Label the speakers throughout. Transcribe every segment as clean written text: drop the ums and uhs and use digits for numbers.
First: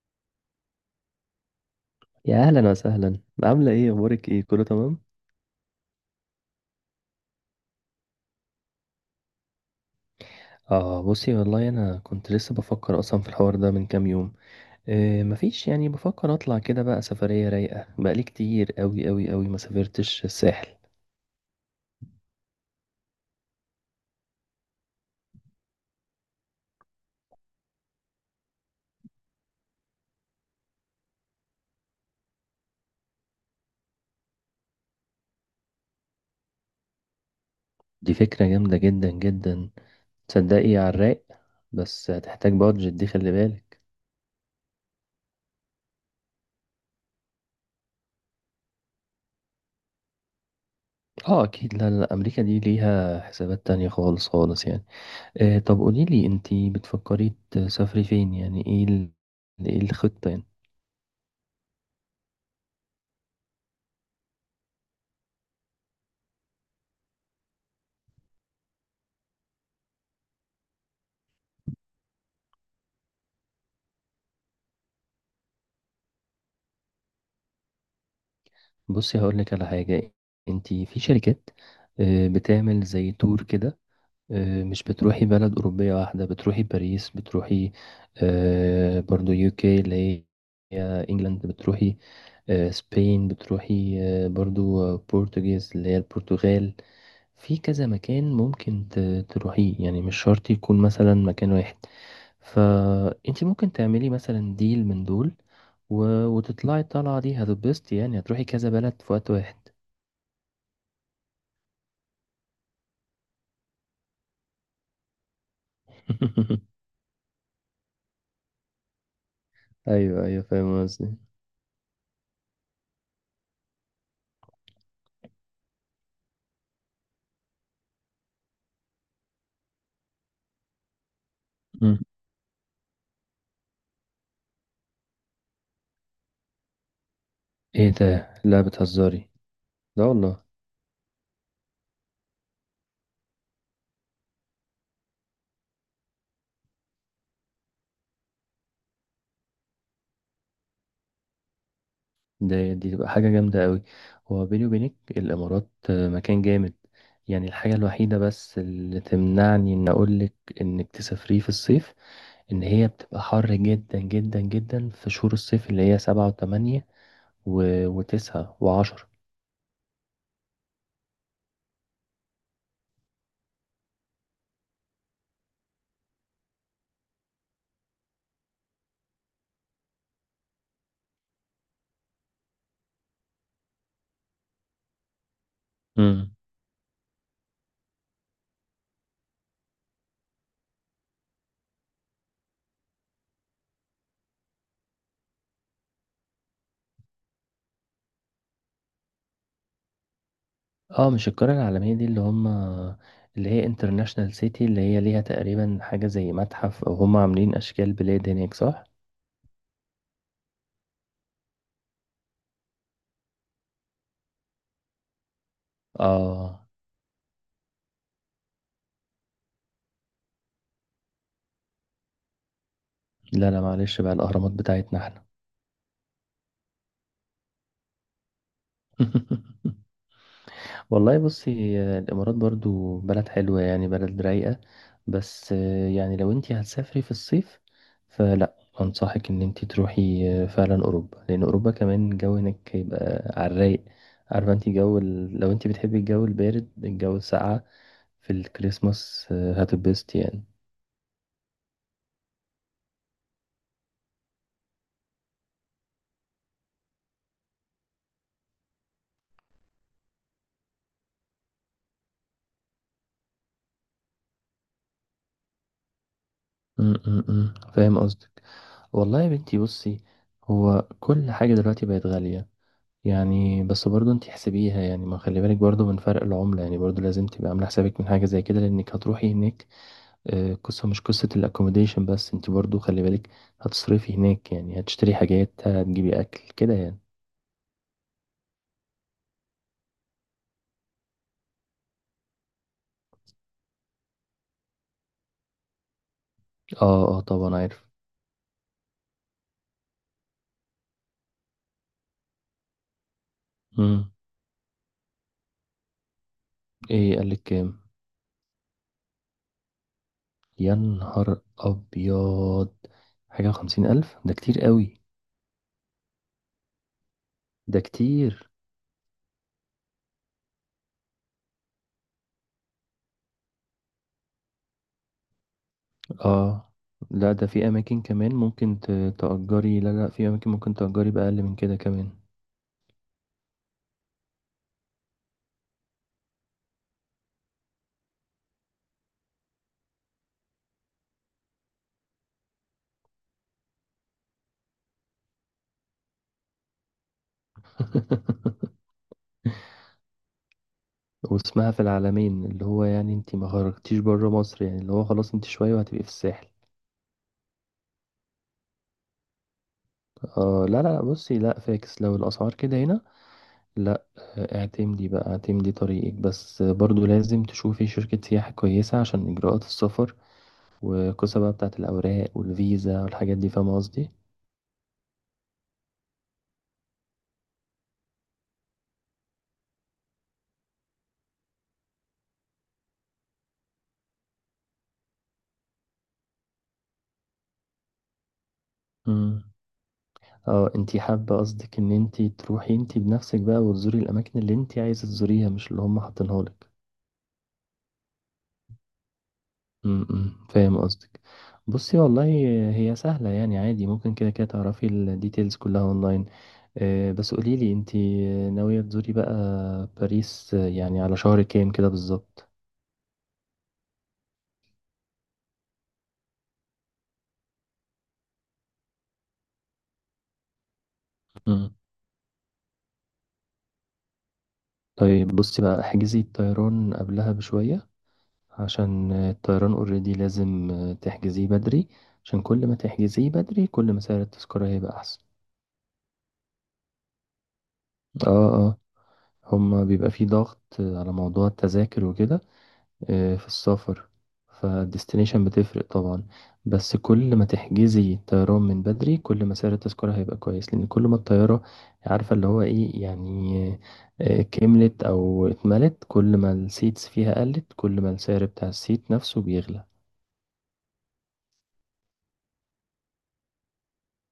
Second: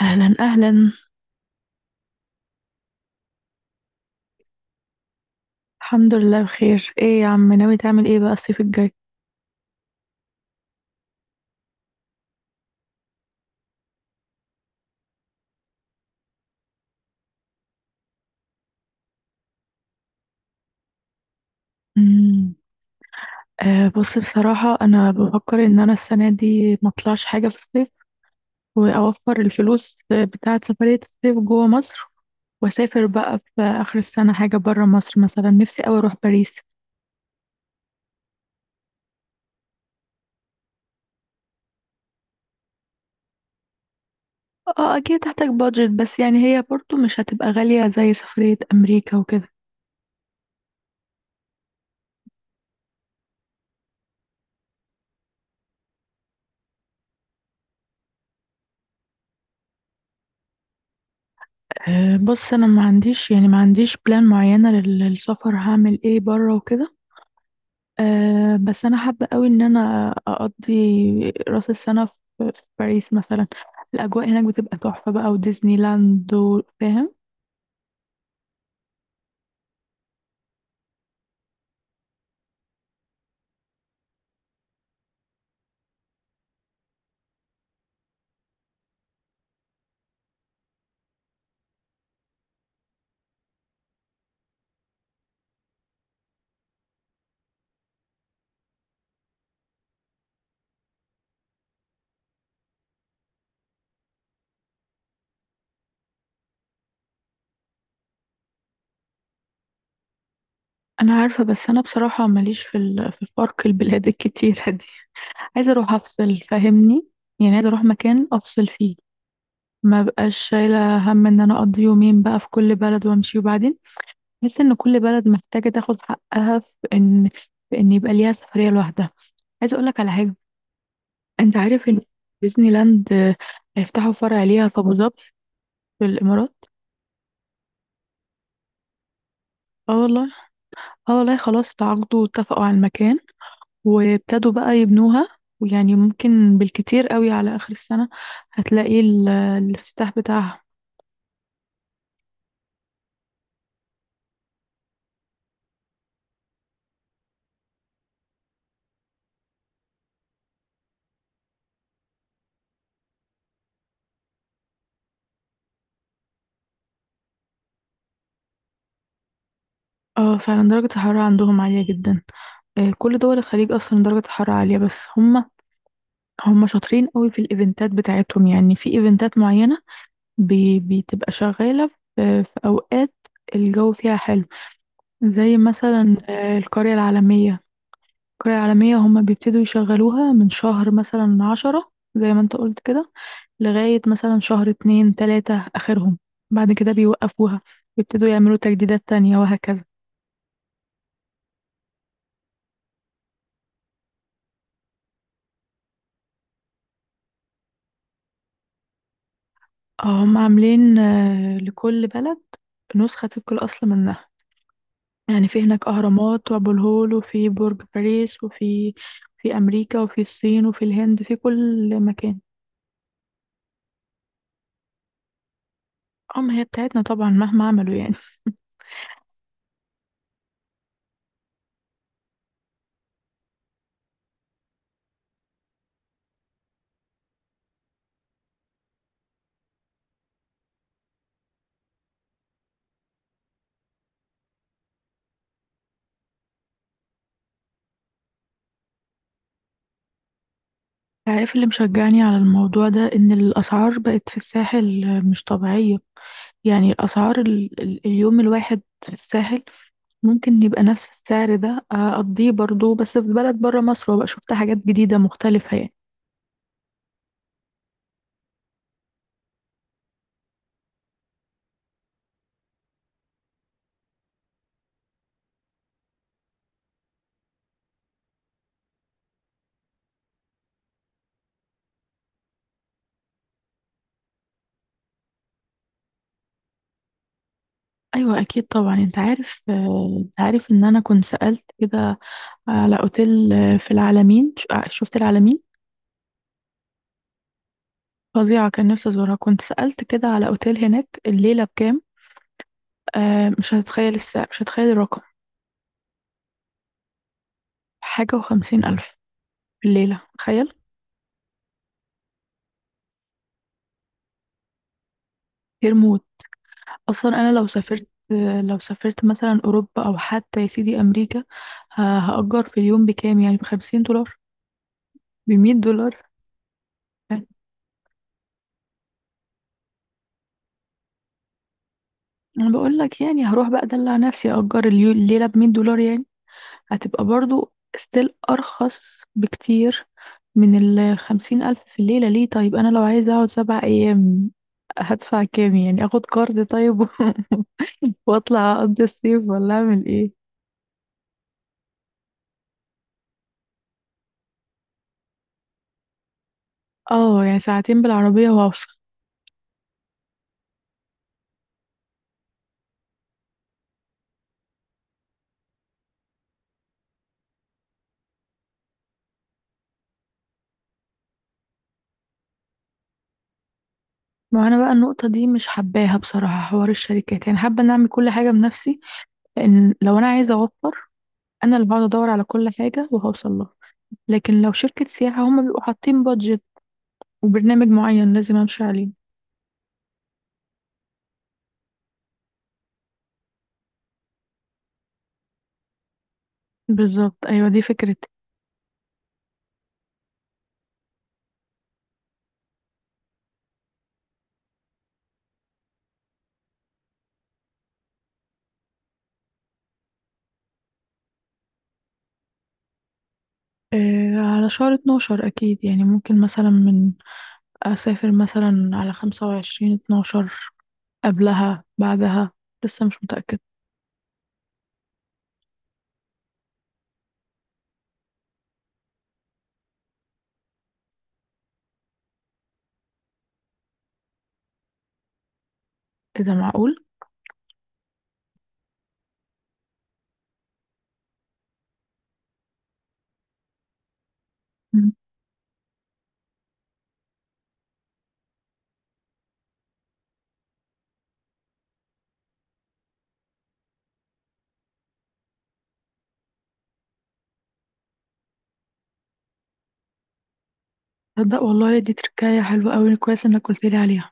Speaker 1: اهلا اهلا.
Speaker 2: يا اهلا وسهلا. عامله ايه، اخبارك، ايه كله تمام؟
Speaker 1: الحمد لله، بخير. ايه يا عم، ناوي تعمل ايه بقى الصيف الجاي؟
Speaker 2: اه بصي، والله انا كنت لسه بفكر اصلا في الحوار ده من كام يوم. إيه، مفيش يعني، بفكر اطلع كده بقى سفريه رايقه، بقالي كتير قوي قوي قوي ما سافرتش الساحل.
Speaker 1: امم. بص، بصراحة انا بفكر ان انا السنة دي ما اطلعش حاجة في الصيف، واوفر الفلوس بتاعة سفرية الصيف جوه مصر، واسافر بقى في اخر السنة حاجة برا مصر، مثلا نفسي اوي اروح باريس.
Speaker 2: دي فكره جامده جدا جدا، تصدقي على الرايق. بس هتحتاج بادجت، دي خلي بالك.
Speaker 1: اه اكيد هحتاج بادجت، بس يعني هي برضو مش هتبقى غالية زي سفرية امريكا وكده.
Speaker 2: اه اكيد، لا لا امريكا دي ليها حسابات تانية خالص خالص يعني. إيه، طب قوليلي انتي بتفكري تسافري فين يعني، ايه الخطه يعني.
Speaker 1: بص، انا ما عنديش، يعني ما عنديش بلان معينة للسفر، هعمل ايه برا وكده. بس انا حابه قوي ان انا اقضي راس السنه في باريس مثلا. الاجواء هناك بتبقى تحفه بقى، وديزني لاند فاهم.
Speaker 2: بصي هقول لك على حاجة، انت في شركات بتعمل زي تور كده، مش بتروحي بلد أوروبية واحدة، بتروحي باريس، بتروحي برضو يوكي اللي هي انجلاند، بتروحي سبين، بتروحي برضو بورتوجيز اللي هي البرتغال. في كذا مكان ممكن تروحيه، يعني مش شرط يكون مثلا مكان واحد. فانت ممكن تعملي مثلا ديل من دول و- وتطلعي الطلعة دي، هتتبسطي، يعني هتروحي كذا بلد في وقت واحد.
Speaker 1: انا عارفه، بس انا بصراحه ماليش في في الفرق البلاد الكتيره دي. عايزه اروح افصل، فاهمني؟ يعني عايزه اروح مكان افصل فيه، ما
Speaker 2: ايوه
Speaker 1: بقاش
Speaker 2: ايوه، فاهم
Speaker 1: شايله
Speaker 2: قصدي.
Speaker 1: هم ان انا اقضي يومين بقى في كل بلد وامشي وبعدين. بحس ان كل بلد محتاجه تاخد حقها في ان يبقى ليها سفريه لوحدها. عايزه اقول لك على حاجه، انت عارف
Speaker 2: مم.
Speaker 1: ان ديزني لاند هيفتحوا فرع ليها في ابو ظبي، في الامارات.
Speaker 2: ايه ده، لا بتهزري.
Speaker 1: اه
Speaker 2: لا
Speaker 1: والله.
Speaker 2: والله.
Speaker 1: اه والله، خلاص تعاقدوا واتفقوا على المكان، وابتدوا بقى يبنوها، ويعني ممكن بالكتير قوي على اخر السنة هتلاقي الافتتاح بتاعها.
Speaker 2: دي تبقى حاجه جامده قوي. هو بيني وبينك الامارات مكان جامد، يعني الحاجه الوحيده بس اللي تمنعني ان اقولك انك تسافريه في الصيف، ان هي بتبقى حر جدا جدا جدا في شهور الصيف اللي هي سبعة وثمانية و... وتسعة وعشرة.
Speaker 1: اه فعلا درجة الحرارة عندهم عالية جدا. كل دول الخليج اصلا درجة الحرارة عالية، بس هم شاطرين قوي في الايفنتات بتاعتهم، يعني في ايفنتات معينة بتبقى شغالة في في اوقات الجو فيها حلو، زي مثلا القرية العالمية. القرية العالمية هما بيبتدوا يشغلوها من شهر مثلا 10، زي ما انت قلت كده، لغاية مثلا شهر اتنين تلاتة آخرهم، بعد كده بيوقفوها، بيبتدوا يعملوا تجديدات تانية وهكذا.
Speaker 2: اه مش القرية العالمية دي اللي هم اللي هي انترناشنال سيتي، اللي هي ليها تقريبا حاجة زي متحف او هم عاملين اشكال بلاد هناك، صح؟
Speaker 1: هم عاملين لكل بلد نسخة طبق الأصل منها، يعني في هناك أهرامات
Speaker 2: اه
Speaker 1: وأبو الهول، وفي برج باريس، وفي أمريكا وفي الصين وفي الهند، في كل مكان.
Speaker 2: لا لا معلش بقى، الاهرامات بتاعتنا احنا.
Speaker 1: هي بتاعتنا طبعا مهما عملوا، يعني.
Speaker 2: والله بصي، الامارات برضو بلد حلوة، يعني بلد رايقة، بس يعني لو انتي هتسافري في الصيف فلا، انصحك ان انتي تروحي فعلا اوروبا، لان اوروبا كمان الجو هناك هيبقى على الرايق. عارفة انتي جو لو انتي بتحبي الجو البارد، الجو الساقعة في الكريسماس، هتتبسط يعني.
Speaker 1: عارف اللي مشجعني على الموضوع ده إن الأسعار بقت في الساحل مش طبيعية، يعني الأسعار اليوم الواحد في الساحل ممكن يبقى نفس السعر ده أقضيه برضو بس في بلد برا مصر، وبقى شفت حاجات جديدة مختلفة يعني.
Speaker 2: م- م- م. فاهم قصدك. والله يا بنتي بصي، هو كل حاجة دلوقتي بقت غالية، يعني بس برضه انت حسبيها، يعني ما خلي بالك برضه من فرق العملة، يعني برضه لازم تبقى عاملة حسابك من حاجة زي كده لأنك هتروحي هناك. قصة مش قصة الأكوموديشن بس، انت برضه خلي بالك هتصرفي هناك، يعني هتشتري حاجات، هتجيبي أكل كده يعني.
Speaker 1: أيوة أكيد طبعا. أنت عارف، أنت عارف إن أنا كنت سألت كده على أوتيل في العلمين، شفت العلمين
Speaker 2: اه اه طبعا عارف.
Speaker 1: فظيعة، كان نفسي أزورها. كنت سألت كده على أوتيل هناك الليلة بكام. مش
Speaker 2: مم.
Speaker 1: هتتخيل السعر، مش هتتخيل الرقم.
Speaker 2: ايه قالك كام؟
Speaker 1: حاجة وخمسين ألف في الليلة، تخيل.
Speaker 2: يا نهار أبيض، حاجة وخمسين ألف؟ ده كتير قوي.
Speaker 1: غير موت. أصلا أنا لو
Speaker 2: ده
Speaker 1: سافرت
Speaker 2: كتير.
Speaker 1: لو سافرت مثلا أوروبا أو حتى يا سيدي أمريكا، هأجر في اليوم بكام، يعني بخمسين دولار، بمية دولار
Speaker 2: اه لا،
Speaker 1: يعني.
Speaker 2: ده في اماكن كمان ممكن تأجري، لا لا، في اماكن ممكن تأجري بأقل من كده كمان.
Speaker 1: أنا بقول لك يعني هروح بقى أدلع نفسي، أجر الليلة بمية دولار يعني، هتبقى برضو ستيل أرخص بكتير من الخمسين ألف في الليلة. ليه؟ طيب أنا لو عايزة أقعد 7 أيام هدفع كام، يعني أخد قرض طيب وأطلع أقضي الصيف، ولا أعمل إيه؟
Speaker 2: واسمها في العالمين، اللي هو يعني انت ما خرجتيش بره مصر، يعني اللي هو خلاص انت شوية وهتبقي في الساحل.
Speaker 1: اه يعني ساعتين بالعربية واوصل.
Speaker 2: اه لا لا بصي، لا فاكس لو الاسعار كده هنا. لا. اعتمدي بقى، اعتمدي طريقك بس، برضو لازم تشوفي شركة سياحة كويسة عشان اجراءات السفر والقصة بقى بتاعت الاوراق والفيزا والحاجات دي، فاهمة
Speaker 1: ما انا بقى النقطة دي مش حباها بصراحة، حوار الشركات. يعني حابة ان اعمل كل حاجة بنفسي، لان لو انا عايزة اوفر، انا اللي هقعد ادور على كل حاجة وهوصل لها، لكن لو شركة سياحة هما بيبقوا حاطين بادجت وبرنامج معين لازم امشي عليه.
Speaker 2: قصدي. اه انتي حابة، قصدك ان انتي تروحي انتي بنفسك بقى، وتزوري الاماكن اللي انتي عايزة تزوريها مش اللي هم حاطينها لك.
Speaker 1: بالظبط، ايوه، دي فكرتي.
Speaker 2: امم، فاهم قصدك. بصي والله، هي سهلة يعني، عادي ممكن كده كده تعرفي الديتيلز كلها اونلاين. بس قوليلي انتي ناوية تزوري بقى باريس يعني على شهر كام كده بالظبط؟
Speaker 1: آه على شهر 12 اكيد، يعني ممكن مثلا من اسافر مثلا على 25 12،
Speaker 2: مم.
Speaker 1: قبلها بعدها، لسه مش متأكد.
Speaker 2: طيب بصي بقى، احجزي الطيران قبلها بشوية، عشان الطيران اوريدي لازم تحجزيه بدري، عشان كل ما تحجزيه بدري كل ما سعر التذكرة هيبقى أحسن.
Speaker 1: اذا معقول.
Speaker 2: اه اه، هما بيبقى في ضغط على موضوع التذاكر وكده في السفر، فالديستنيشن بتفرق طبعا، بس كل ما تحجزي الطيران من بدري كل ما سعر التذكرة هيبقى كويس، لأن كل ما الطيارة، عارفة اللي هو ايه يعني، كملت أو اتملت، كل ما السيتس فيها قلت كل ما السعر بتاع السيت نفسه بيغلى.
Speaker 1: تصدق والله دي تركاية حلوة أوي، كويس إنك قلت لي عليها.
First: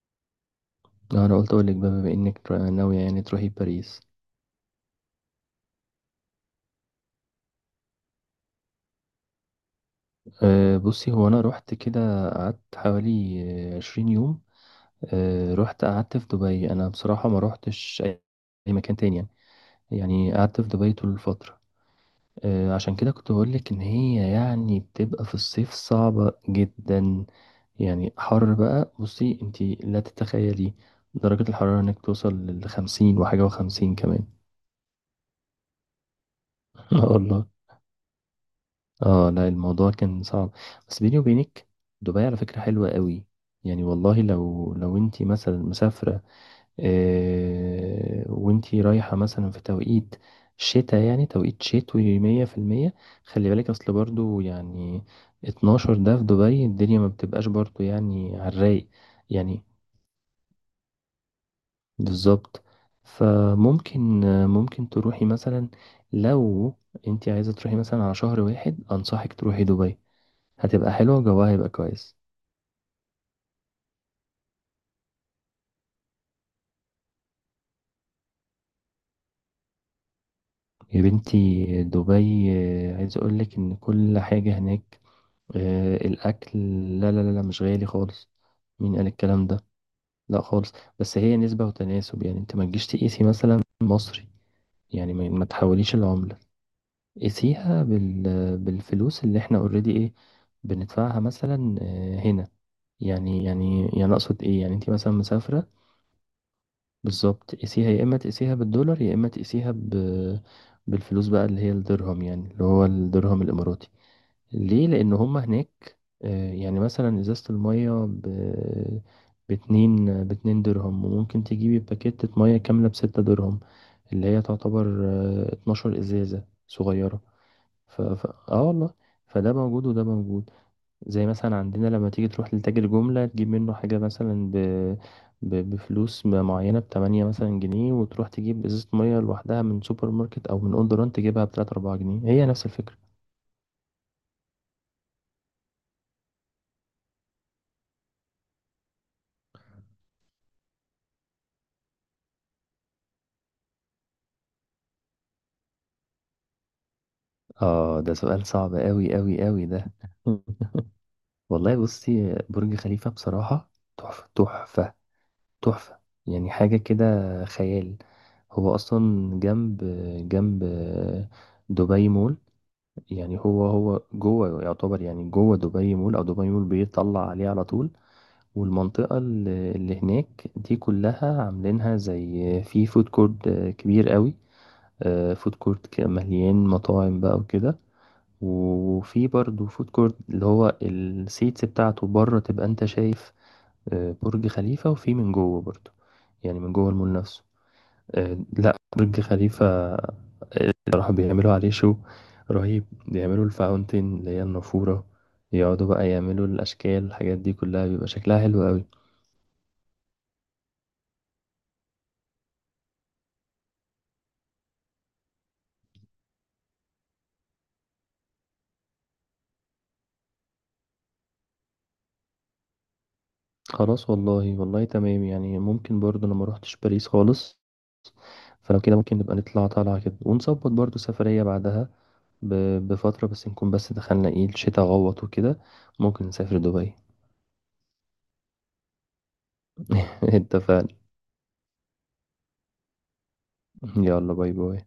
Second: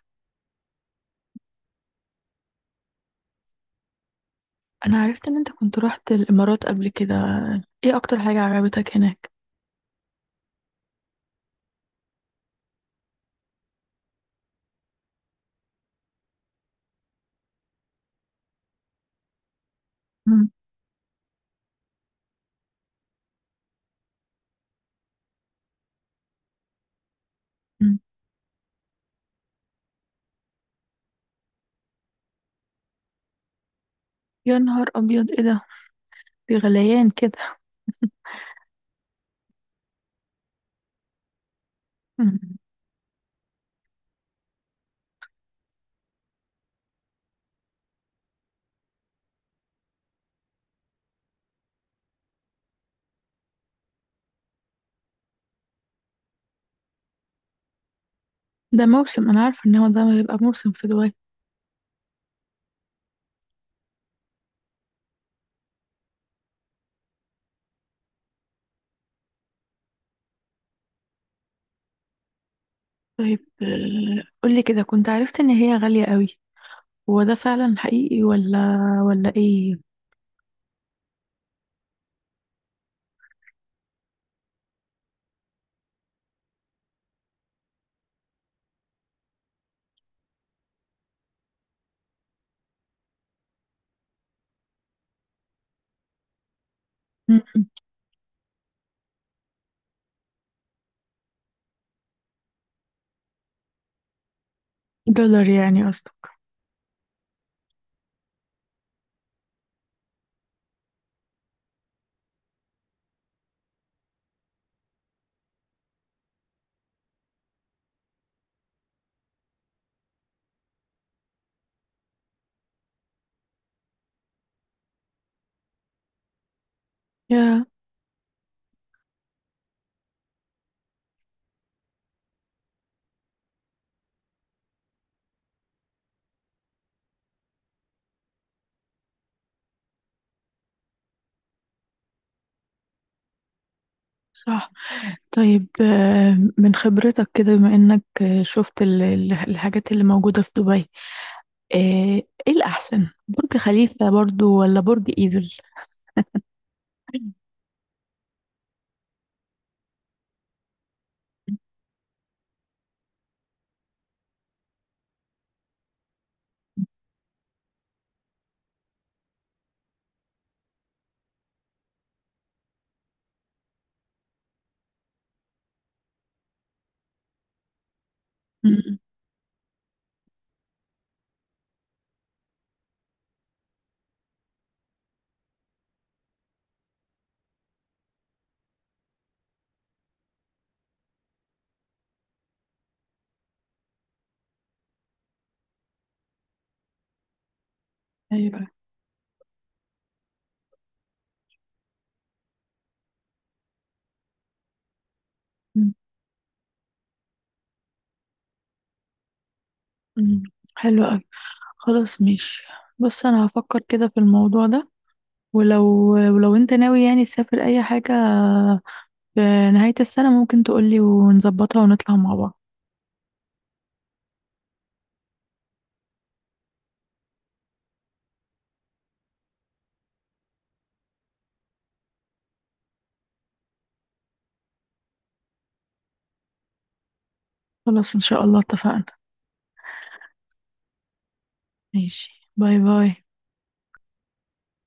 Speaker 2: أنا قلت أقولك بقى بما إنك ناوية يعني تروحي باريس.
Speaker 1: أنا عرفت إن أنت كنت رحت الإمارات قبل كده، إيه أكتر حاجة عجبتك هناك؟
Speaker 2: بصي، هو أنا روحت كده، قعدت حوالي عشرين يوم. رحت قعدت في دبي، انا بصراحه ما روحتش اي أي مكان تاني يعني، يعني
Speaker 1: مم.
Speaker 2: قعدت في دبي طول الفتره. عشان كده كنت بقول لك ان هي يعني بتبقى في الصيف صعبه جدا،
Speaker 1: مم.
Speaker 2: يعني حر بقى، بصي انتي لا تتخيلي درجه الحراره، انك توصل لخمسين وحاجه وخمسين كمان.
Speaker 1: يا نهار أبيض، إيه ده، في
Speaker 2: اه
Speaker 1: غليان كده.
Speaker 2: والله. اه لا، الموضوع كان صعب. بس بيني وبينك، دبي على
Speaker 1: مم.
Speaker 2: فكره حلوه قوي. يعني والله لو انتي مثلا مسافره، وانتي رايحة مثلا في توقيت شتاء، يعني توقيت شتوي مية في المية، خلي بالك اصل، برضو يعني اتناشر ده في دبي الدنيا ما بتبقاش برضو يعني على
Speaker 1: ده
Speaker 2: الرايق،
Speaker 1: موسم، أنا عارفة
Speaker 2: يعني
Speaker 1: إن هو ده هيبقى موسم في دبي.
Speaker 2: بالظبط. فممكن ممكن تروحي مثلا، لو انتي عايزة تروحي مثلا على شهر واحد، انصحك تروحي دبي، هتبقى حلوة، جوها هيبقى كويس.
Speaker 1: طيب قولي كده، كنت عرفت إن هي غالية أوي، هو ده فعلا حقيقي ولا إيه؟
Speaker 2: يا بنتي دبي، عايز اقولك ان كل حاجة هناك، الأكل، لا لا لا لا، مش غالي خالص، مين قال الكلام ده، لا خالص. بس هي نسبة وتناسب، يعني انت ما تجيش تقيسي مثلا مصري، يعني ما تحوليش العملة،
Speaker 1: مم.
Speaker 2: قيسيها بالفلوس اللي احنا اوريدي ايه بندفعها مثلا هنا، يعني اقصد ايه يعني، انت مثلا
Speaker 1: دولار
Speaker 2: مسافرة،
Speaker 1: يعني قصدك؟
Speaker 2: بالظبط قيسيها، يا اما تقيسيها بالدولار يا اما تقيسيها بالفلوس بقى اللي هي الدرهم، يعني اللي هو الدرهم الاماراتي. ليه؟ لان هم هناك يعني مثلا ازازة المية باتنين درهم، وممكن تجيبي باكيتة مية كاملة بستة درهم، اللي هي تعتبر 12 ازازة صغيرة.
Speaker 1: يا
Speaker 2: اه والله، فده موجود وده موجود، زي مثلا عندنا لما تيجي تروح لتاجر جملة تجيب منه حاجة مثلا بفلوس معينة، بتمانية مثلا جنيه، وتروح تجيب ازازة مية لوحدها من سوبر ماركت او من اون دوران تجيبها بتلاتة اربعة جنيه، هي نفس الفكرة.
Speaker 1: صح. طيب من خبرتك كده بما إنك شفت الحاجات اللي موجودة في دبي، ايه إيه الاحسن، برج خليفة برضو ولا برج ايفل؟
Speaker 2: اه ده سؤال صعب قوي قوي قوي ده. والله بصي، برج خليفة بصراحة، تحفة تحفة تحفة، يعني حاجة كده خيال. هو أصلا جنب جنب دبي مول، يعني هو جوه، يعتبر يعني جوه دبي مول، أو دبي مول بيطلع عليه على طول.
Speaker 1: أمم.
Speaker 2: والمنطقة اللي هناك دي كلها عاملينها زي في فود كورت كبير قوي، فود كورت مليان مطاعم بقى وكده. وفي برضه فود كورت اللي هو السيتس بتاعته بره، تبقى انت شايف برج خليفة، وفي من جوه برضه، يعني من جوه المول نفسه
Speaker 1: ايوه.
Speaker 2: لا برج خليفة، بصراحة بيعملوا عليه شو رهيب، بيعملوا الفاونتين اللي هي النافورة، يقعدوا
Speaker 1: أمم.
Speaker 2: بقى يعملوا الأشكال الحاجات دي كلها، بيبقى شكلها حلو قوي.
Speaker 1: أمم. حلو قوي. خلاص ماشي. بص انا هفكر كده في الموضوع ده، ولو انت ناوي يعني تسافر اي حاجة في نهاية السنة ممكن تقولي ونظبطها ونطلع مع بعض.
Speaker 2: خلاص والله، والله تمام يعني، ممكن برضه، أنا ما روحتش باريس خالص، فلو كده ممكن نبقى نطلع طالعة كده، ونظبط برضه سفرية بعدها بفترة، بس نكون بس دخلنا ايه الشتاء غوط وكده، ممكن نسافر دبي.
Speaker 1: خلاص ان شاء الله، اتفقنا.
Speaker 2: اتفقنا.
Speaker 1: ماشي، باي باي.
Speaker 2: يلا باي باي.